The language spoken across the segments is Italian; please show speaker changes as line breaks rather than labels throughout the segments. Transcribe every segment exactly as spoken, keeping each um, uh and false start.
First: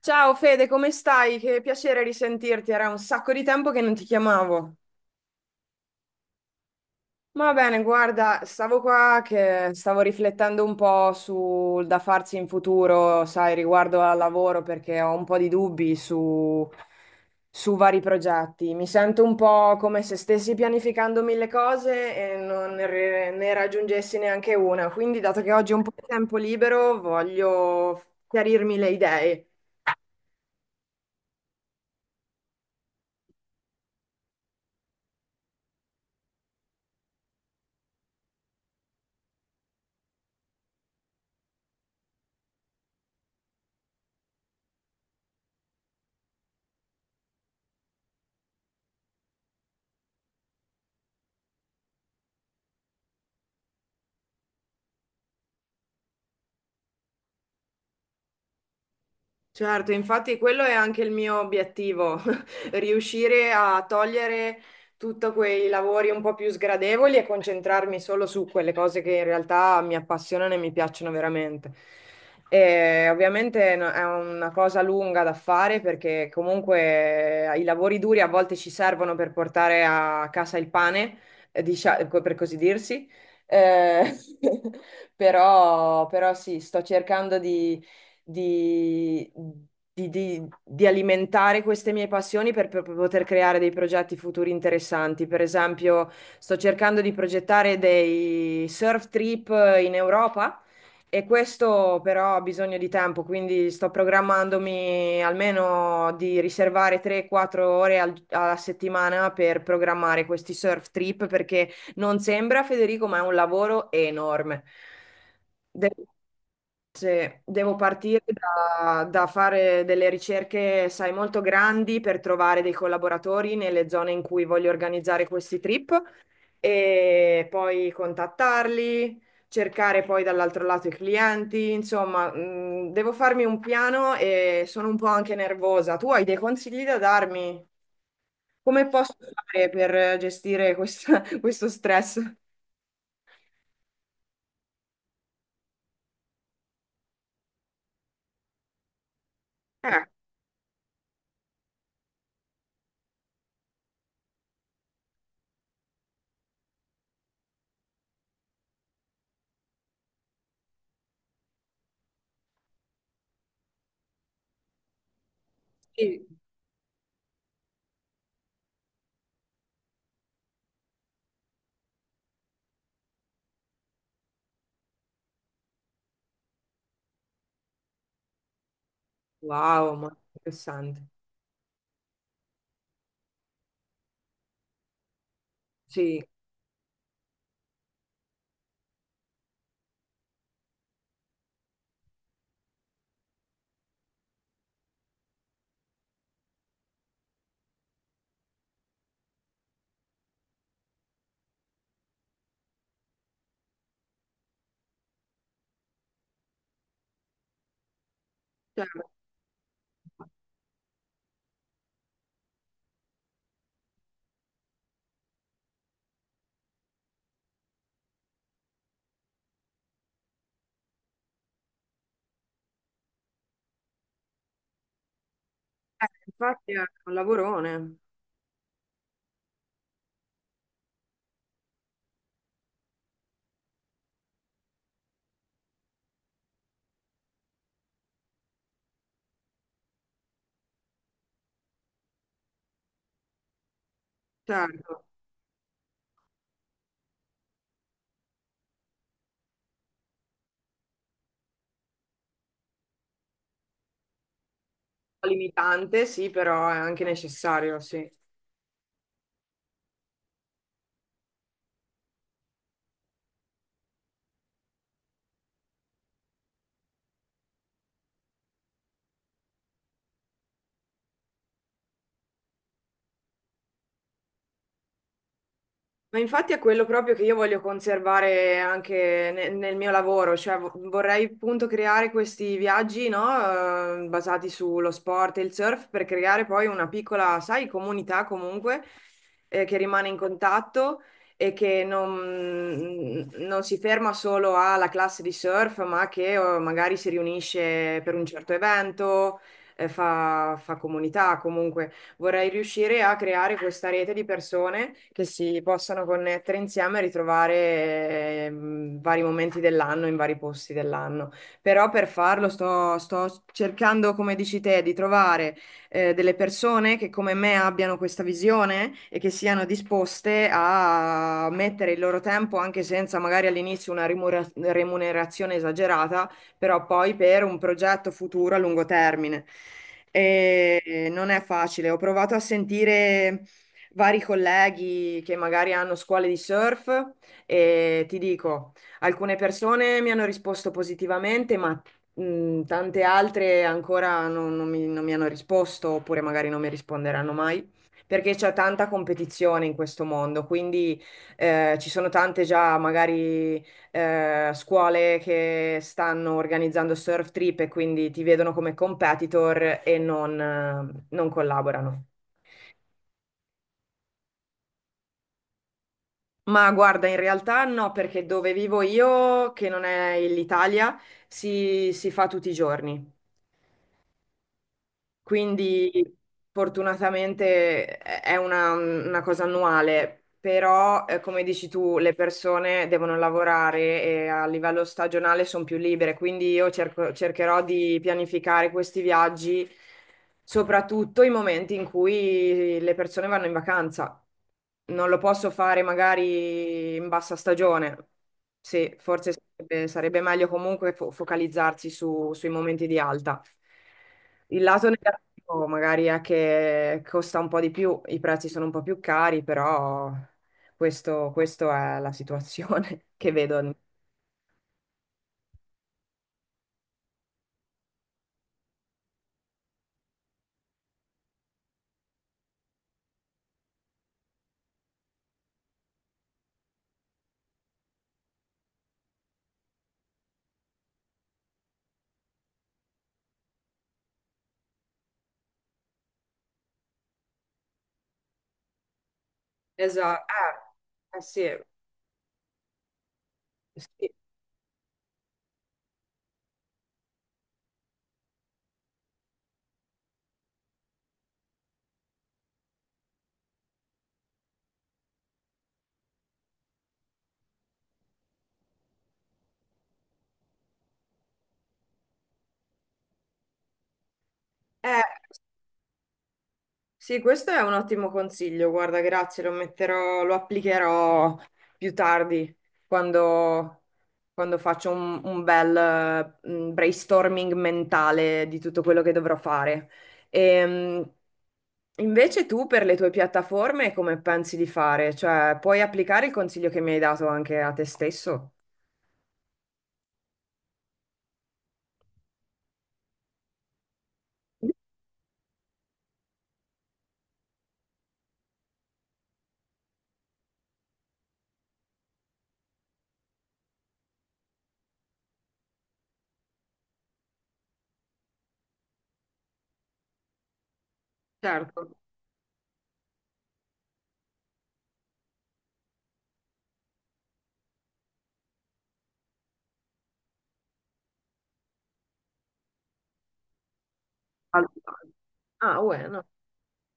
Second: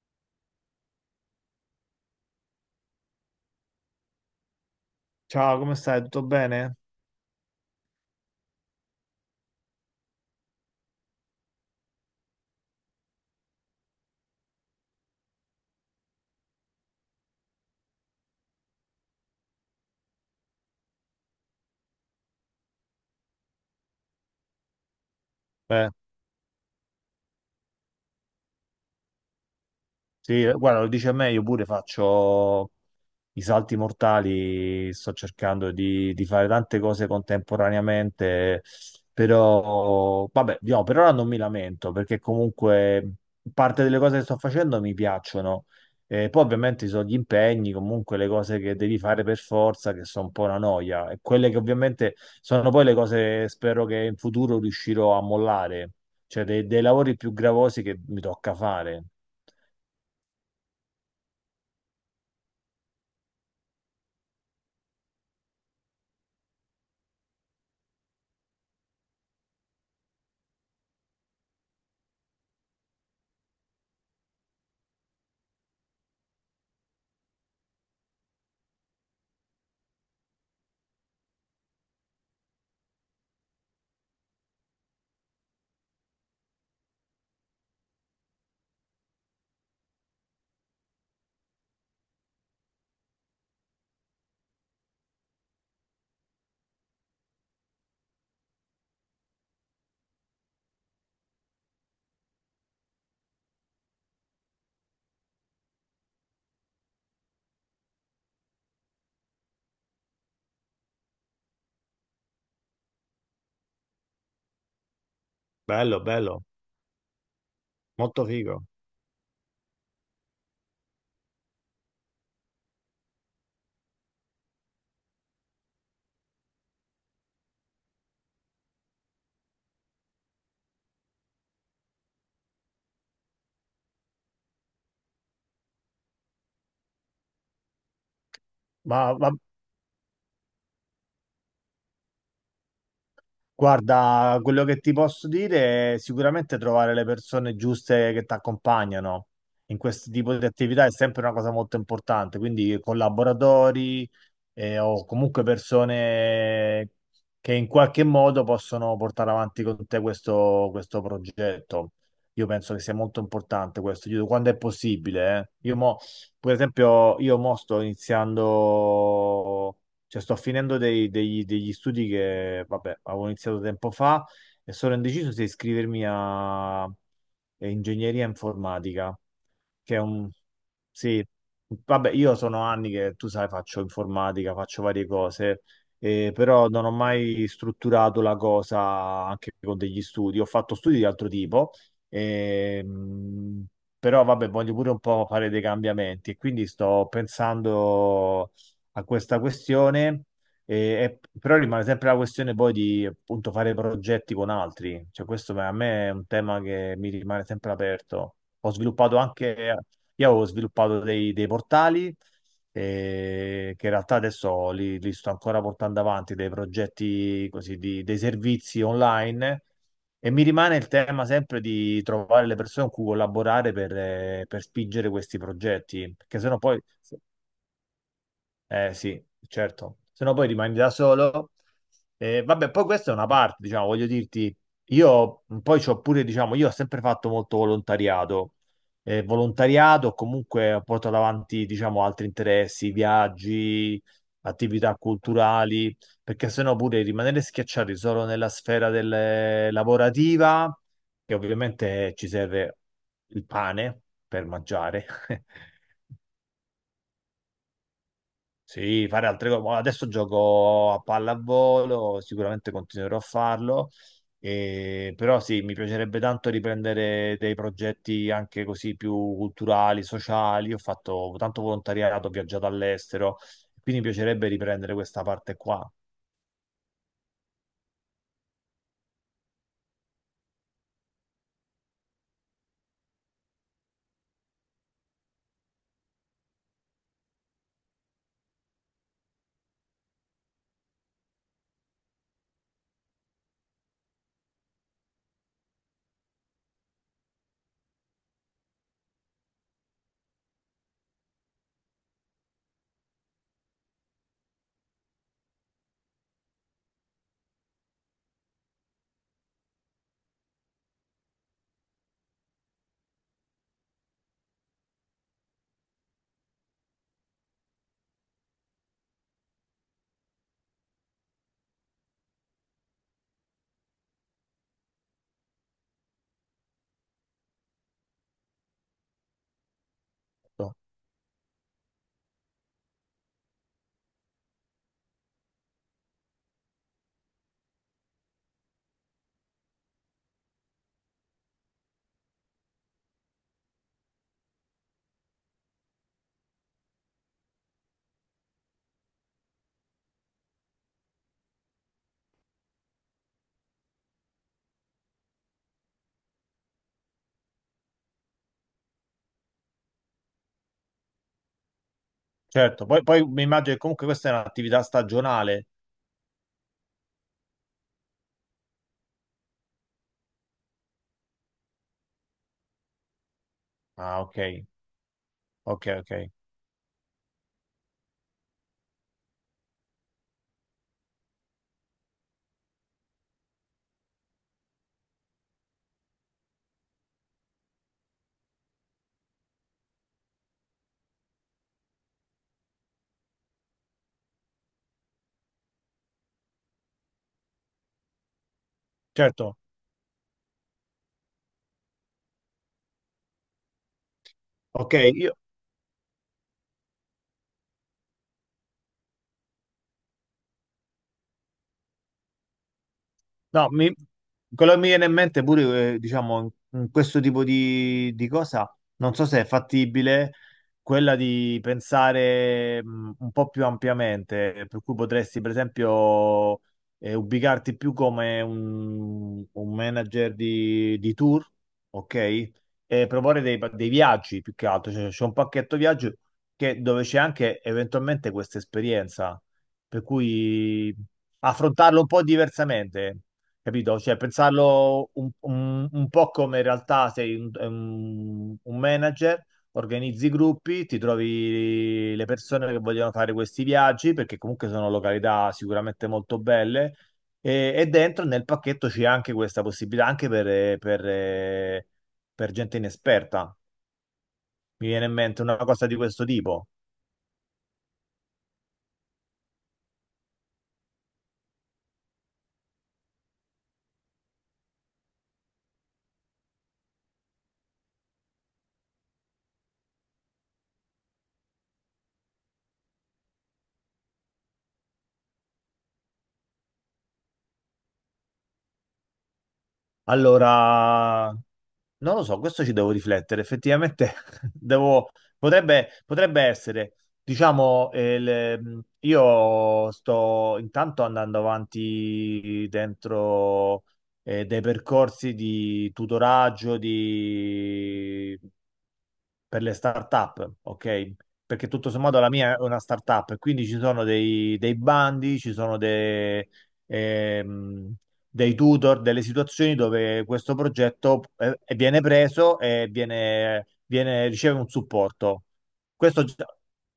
Ciao Fede, come stai? Che piacere risentirti, era un sacco di tempo che non ti chiamavo.
Ciao, come stai? Tutto bene?
Va bene, guarda, stavo qua che stavo riflettendo un po' sul da farsi in futuro, sai, riguardo al lavoro, perché ho un po' di dubbi su, su vari progetti. Mi sento un po' come se stessi pianificando mille cose e non ne, re- ne raggiungessi neanche una. Quindi, dato che oggi ho un
Eh,
po' di tempo libero, voglio chiarirmi le idee.
sì, eh, guarda, lo dice a me, io pure faccio, i salti mortali, sto cercando di, di fare tante cose contemporaneamente, però vabbè, diciamo, per ora non mi lamento perché comunque parte delle cose che sto facendo mi piacciono. E poi ovviamente ci sono gli impegni, comunque le cose che devi fare per forza, che sono un po' una noia, e quelle che ovviamente sono poi le cose spero che in futuro riuscirò a mollare, cioè dei, dei lavori più gravosi che mi tocca fare.
Certo, infatti quello è anche il mio obiettivo, riuscire a togliere tutti quei lavori un po' più sgradevoli e concentrarmi solo su quelle cose che in realtà mi appassionano e mi piacciono veramente. E ovviamente no- è una cosa lunga da fare perché comunque i lavori duri a volte ci servono per portare a casa il pane, eh, dicia- per così dirsi. Eh, però, però sì, sto cercando di di, di- di- di alimentare queste mie passioni per, per poter creare dei progetti futuri interessanti. Per esempio, sto cercando di progettare dei surf trip in Europa. E questo però ha bisogno di tempo, quindi sto programmandomi almeno di riservare tre quattro ore al- alla settimana per programmare questi surf trip perché non sembra, Federico, ma è un lavoro enorme.
Bello, bello,
Se devo partire
molto figo.
da, da fare delle ricerche, sai, molto grandi per trovare dei collaboratori nelle zone in cui voglio organizzare questi trip e poi contattarli, cercare poi dall'altro lato i clienti, insomma, mh, devo farmi un piano e sono un po' anche nervosa. Tu hai dei consigli da darmi? Come posso
Ma, ma-
fare per gestire questa- questo stress?
Guarda, quello che ti posso dire è sicuramente trovare le persone giuste che ti accompagnano in
Eh,
questo tipo di attività è sempre una cosa molto importante, quindi collaboratori eh, o comunque persone che in qualche modo possono portare avanti con te questo, questo progetto. Io penso che sia molto importante questo, io- quando è possibile. eh. Io mo,
Sì,
per esempio, io mo sto iniziando. Cioè, sto finendo dei- degli, degli studi che, vabbè, avevo iniziato tempo fa e sono indeciso se iscrivermi a, a ingegneria informatica,
wow,
che è
ma
un...
interessante.
Sì, vabbè, io sono anni che, tu sai, faccio informatica, faccio varie cose,
Sì.
eh, però non ho mai strutturato la cosa anche con degli studi. Ho fatto studi di altro tipo, ehm, però, vabbè, voglio pure un po' fare dei cambiamenti e quindi sto pensando a questa questione, e- e- però rimane sempre la questione poi di appunto fare progetti con altri, cioè questo per- a me è un tema che mi rimane sempre aperto. Ho
Certo.
sviluppato anche, io avevo sviluppato dei, dei portali eh, che in realtà adesso li, li sto ancora portando avanti, dei progetti così, di- dei servizi online. E mi rimane il tema sempre di trovare le persone con cui collaborare per, eh, per spingere questi
Eh,
progetti, perché sennò
infatti
poi
è un lavorone,
eh sì, certo, se no poi rimani da solo. Eh, vabbè, poi questa è una parte, diciamo, voglio dirti, io poi c'ho pure, diciamo, io ho sempre fatto molto volontariato. Eh, volontariato, comunque porto avanti, diciamo, altri interessi, viaggi, attività
certo,
culturali, perché sennò pure rimanere schiacciati solo nella sfera del, lavorativa, che ovviamente ci serve il pane per mangiare.
limitante sì, però è anche necessario, sì.
Sì, fare altre cose. Boh, adesso gioco a pallavolo, sicuramente continuerò a farlo, e- però sì, mi piacerebbe tanto riprendere dei progetti anche così più culturali, sociali. Ho fatto tanto volontariato, ho viaggiato all'estero, quindi mi piacerebbe riprendere questa parte qua.
Ma infatti è quello proprio che io voglio conservare anche ne- nel mio lavoro, cioè vo- vorrei appunto creare questi viaggi, no, eh, basati sullo sport e il surf per creare poi una piccola, sai, comunità comunque eh, che rimane in contatto e che non, mm, non si ferma solo alla classe di surf, ma che eh, magari si riunisce per un certo evento, eh, fa fa comunità comunque vorrei riuscire a creare questa rete di persone che si possano connettere insieme e ritrovare ehm, vari momenti dell'anno in vari posti dell'anno. Però per farlo sto, sto cercando, come dici te, di trovare eh, delle persone che come me abbiano questa visione e che siano disposte a mettere il loro tempo, anche senza magari all'inizio una rimura- remunerazione esagerata però poi per un progetto futuro a lungo termine.
No?
E eh, non è facile. Ho provato a sentire vari colleghi che magari hanno scuole di surf e ti dico, alcune persone mi hanno risposto positivamente, ma mh, tante altre ancora non, non mi, non mi hanno risposto, oppure magari non mi risponderanno mai. Perché c'è tanta competizione in questo mondo, quindi eh, ci sono tante già magari eh, scuole che stanno organizzando surf trip e quindi ti vedono come competitor e non, eh, non collaborano.
Certo, poi, poi mi immagino che comunque questa è un'attività stagionale.
Ma guarda, in realtà no, perché dove vivo io, che non è l'Italia, si, si fa tutti i giorni.
Ah, ok, ok,
Quindi
ok.
fortunatamente è è una, una cosa annuale, però eh, come dici tu, le persone devono lavorare e a livello stagionale sono più libere, quindi io cerco- cercherò di pianificare questi viaggi, soprattutto i momenti in cui le persone vanno in vacanza. Non lo posso fare magari in bassa stagione. Sì, forse
Certo,
sarebbe, sarebbe meglio comunque fo- focalizzarsi su- sui momenti di alta. Il lato
ok, io...
negativo magari è che costa un po' di più, i prezzi sono un po' più cari, però questo, questo è la situazione che
No,
vedo.
mi- quello che mi viene in mente pure, eh, diciamo, in, in questo tipo di, di cosa, non so se è fattibile quella di pensare mh, un po' più ampiamente, per cui potresti, per esempio, eh, ubicarti più come un, un manager di, di tour, ok? E proporre dei, pa- dei viaggi più che altro, cioè c'è un pacchetto viaggio che- dove c'è anche eventualmente questa esperienza, per
Esatto.
cui
Eh, eh sì,
affrontarlo un po' diversamente. Capito?
sì.
Cioè, pensarlo un, un- un po' come in realtà sei un, un- un manager, organizzi i gruppi, ti trovi le persone che vogliono fare questi viaggi, perché comunque sono località sicuramente molto belle, e, e dentro nel pacchetto c'è anche questa possibilità, anche per, per, per gente inesperta. Mi
Eh,
viene in mente una cosa di questo tipo.
sì, questo è un ottimo consiglio. Guarda, grazie, lo metterò, lo applicherò più tardi, quando quando faccio un, un bel eh, mm, brainstorming mentale di tutto quello che dovrò fare. Ehm, Invece tu per le tue piattaforme come pensi di fare? Cioè, puoi applicare il consiglio che mi hai dato anche a te stesso?
Allora, non lo so, questo ci devo riflettere. Effettivamente devo, potrebbe, potrebbe essere, diciamo, eh, il- io sto intanto andando avanti dentro eh, dei percorsi di tutoraggio, di per le start-up, ok? Perché
Certo.
tutto sommato la mia è una start-up, quindi ci sono dei, dei bandi, ci sono dei, ehm, dei tutor, delle situazioni dove questo progetto eh, viene preso e viene, viene- riceve un
Allora,
supporto.
ah,
Questo
bueno.
già-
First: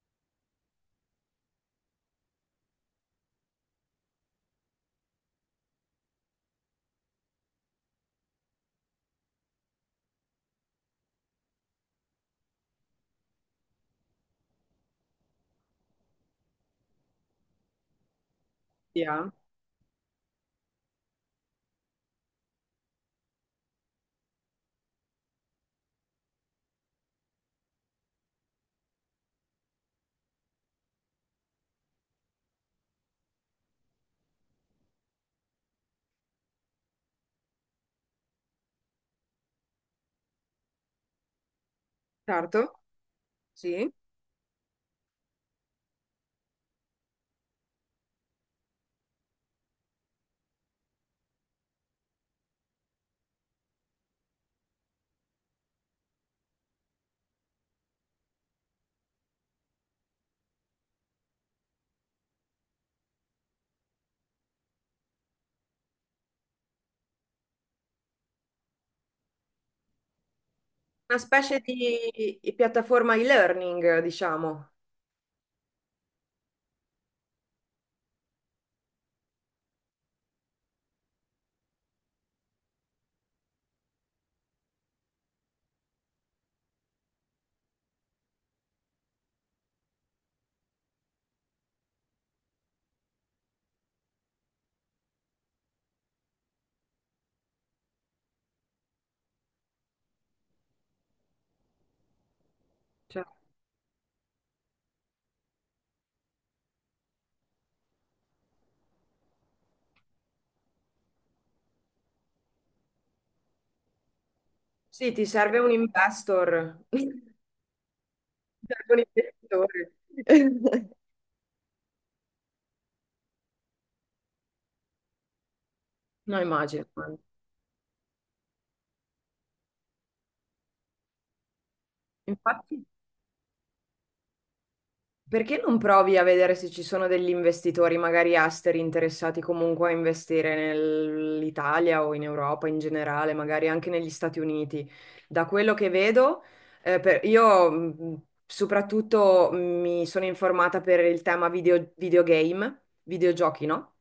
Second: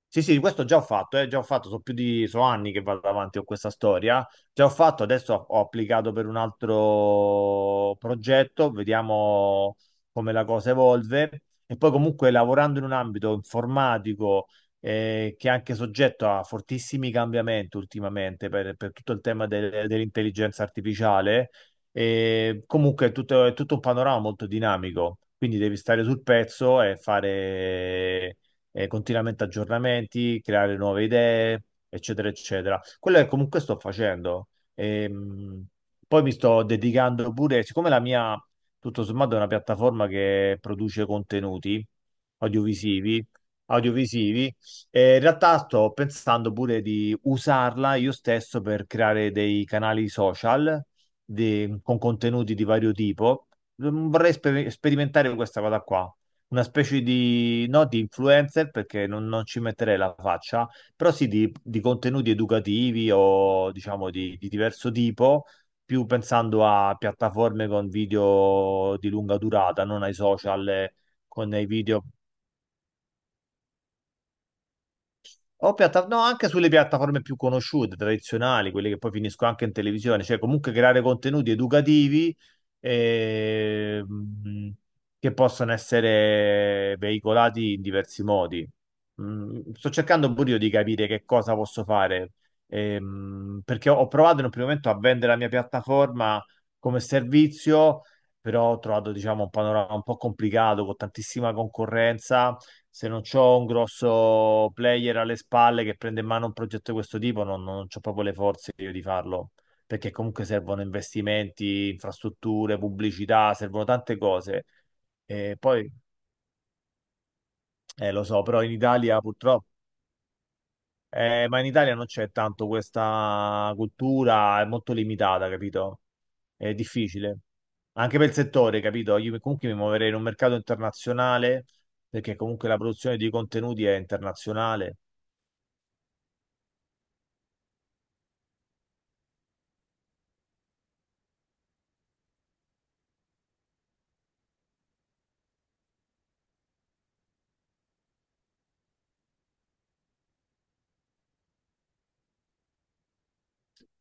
sì, sì, questo già ho fatto, eh, già ho fatto, sono più di, sono anni che vado avanti con questa storia. Già ho fatto, adesso ho ho applicato per un altro progetto, vediamo come la cosa evolve. E poi comunque lavorando in un ambito informatico eh, che è anche soggetto a fortissimi cambiamenti ultimamente per, per tutto il
Via.
tema del- dell'intelligenza artificiale, eh, comunque è tutto, è tutto un panorama molto dinamico, quindi devi stare sul pezzo e fare eh, continuamente aggiornamenti, creare nuove idee, eccetera, eccetera. Quello che comunque sto facendo. Ehm, poi mi sto dedicando pure, siccome la mia tutto sommato è una piattaforma che produce contenuti
Certo,
audiovisivi,
sì,
audiovisivi. E in realtà sto pensando pure di usarla io stesso per creare dei canali social di- con contenuti di vario tipo. Mm, vorrei sper- sperimentare questa cosa qua. Una specie di, no, di influencer perché non, non ci metterei la faccia, però sì di, di contenuti educativi o diciamo di di diverso tipo più pensando a piattaforme con video di lunga durata, non ai social eh,
una
con
specie
i video.
di di piattaforma e-learning, diciamo.
O piatta- no, anche sulle piattaforme più conosciute, tradizionali, quelle che poi finiscono anche in televisione, cioè comunque creare contenuti educativi ehm, che possono essere veicolati in diversi modi. Mm, sto cercando pure io di capire che cosa posso fare, ehm, perché ho ho provato in un primo momento a vendere la mia piattaforma come servizio, però ho trovato, diciamo, un panorama un po' complicato, con tantissima concorrenza se non
Cioè,
c'ho un grosso player alle spalle che prende in mano un progetto di questo tipo, non, non c'ho proprio le forze io di farlo, perché comunque servono investimenti, infrastrutture, pubblicità, servono tante cose.
sì, ti
E
serve un
poi,
investor,
eh, lo so, però
ti
in
serve un
Italia purtroppo,
investitore.
eh, ma in Italia non c'è tanto questa cultura, è molto limitata, capito?
No,
È
immagino.
difficile. Anche per il settore, capito? Io comunque mi muoverei in un mercato internazionale, perché comunque la
Infatti,
produzione di contenuti è internazionale.
perché non provi a vedere se ci sono degli investitori, magari esteri, interessati comunque a investire nell'Italia o in Europa in generale, magari anche negli Stati Uniti? Da quello che vedo, eh, per- io mh, soprattutto mi sono informata per il tema video- videogame, videogiochi, no?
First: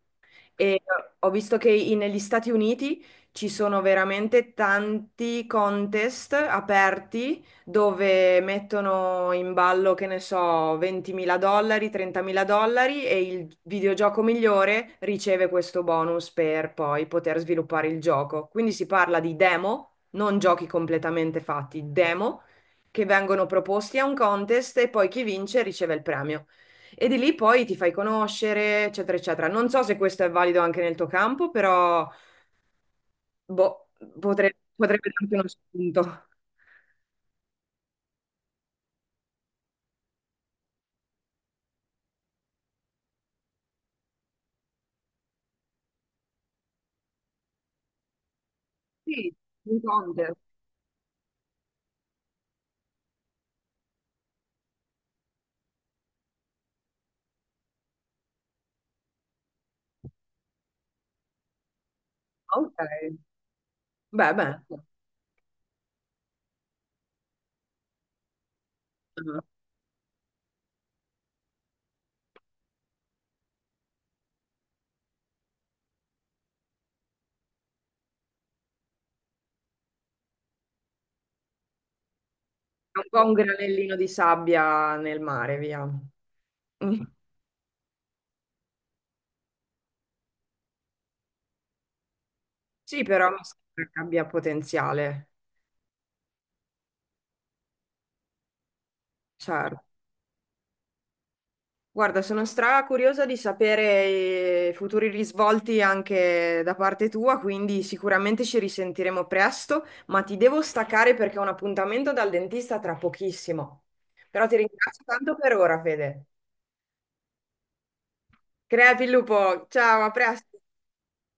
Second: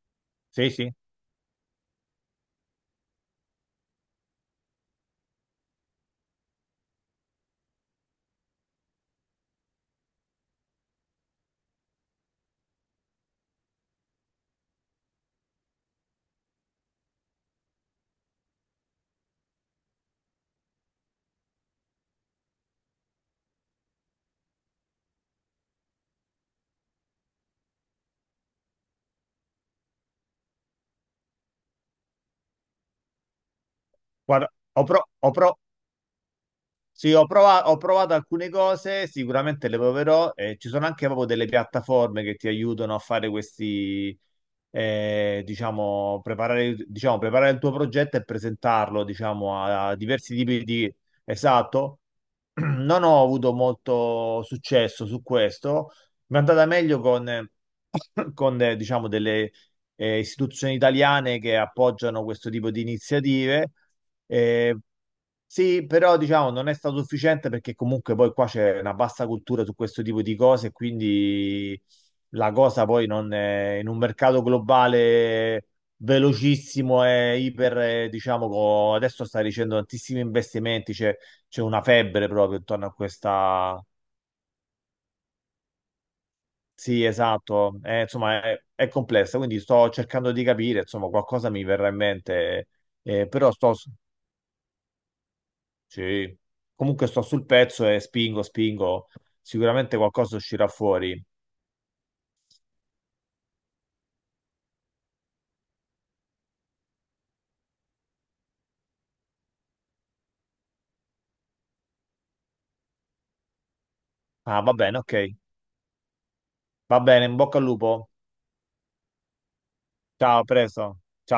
Sì,
E
sì.
ho visto che i- negli Stati Uniti ci sono veramente tanti contest aperti dove mettono in ballo, che ne so, 20.000 dollari, 30.000 dollari e il videogioco migliore riceve questo bonus per poi poter sviluppare il gioco. Quindi si parla di demo, non giochi completamente fatti, demo che vengono proposti a un contest e poi chi vince riceve il premio. E di lì poi ti fai conoscere, eccetera, eccetera. Non so se questo è valido anche nel tuo campo, però boh,
Guarda,
potre-
ho, pro-
potrebbe
ho
darti uno
pro-
spunto.
sì, ho prova- ho provato alcune cose, sicuramente le proverò. Eh, ci sono anche proprio delle piattaforme che ti aiutano a fare questi, eh, diciamo, preparare, diciamo, preparare il tuo progetto e presentarlo,
Sì,
diciamo,
un
a, a diversi
contest.
tipi di... Esatto. Non ho avuto molto successo su questo. Mi è andata meglio con, con eh, diciamo, delle eh, istituzioni italiane che appoggiano questo tipo
Ok.
di iniziative.
Beh, beh.
Eh, sì, però diciamo non è stato sufficiente perché comunque poi qua c'è una bassa
Mm. Un
cultura su questo tipo di cose, quindi la cosa poi non è, in un mercato globale velocissimo e iper, eh, diciamo, co- adesso sta ricevendo tantissimi investimenti, c'è c'è una febbre proprio intorno a
po' un
questa...
granellino di sabbia nel mare, via. Mm.
Sì, esatto, eh, insomma è, è complessa, quindi sto cercando di capire, insomma qualcosa mi verrà in mente,
Sì,
eh,
però mi
però sto...
sembra che abbia potenziale,
Sì, comunque sto sul pezzo e spingo, spingo,
certo.
sicuramente qualcosa uscirà fuori.
Guarda, sono stra curiosa di sapere eh, i futuri risvolti anche da parte tua, quindi sicuramente ci risentiremo presto, ma ti devo staccare perché ho un appuntamento dal dentista tra pochissimo. Però ti
Ah, va bene,
ringrazio
ok,
tanto per ora, Fede.
va bene, in bocca al lupo,
Crepi il lupo, ciao, a
ciao, a
presto.
presto. Ciao.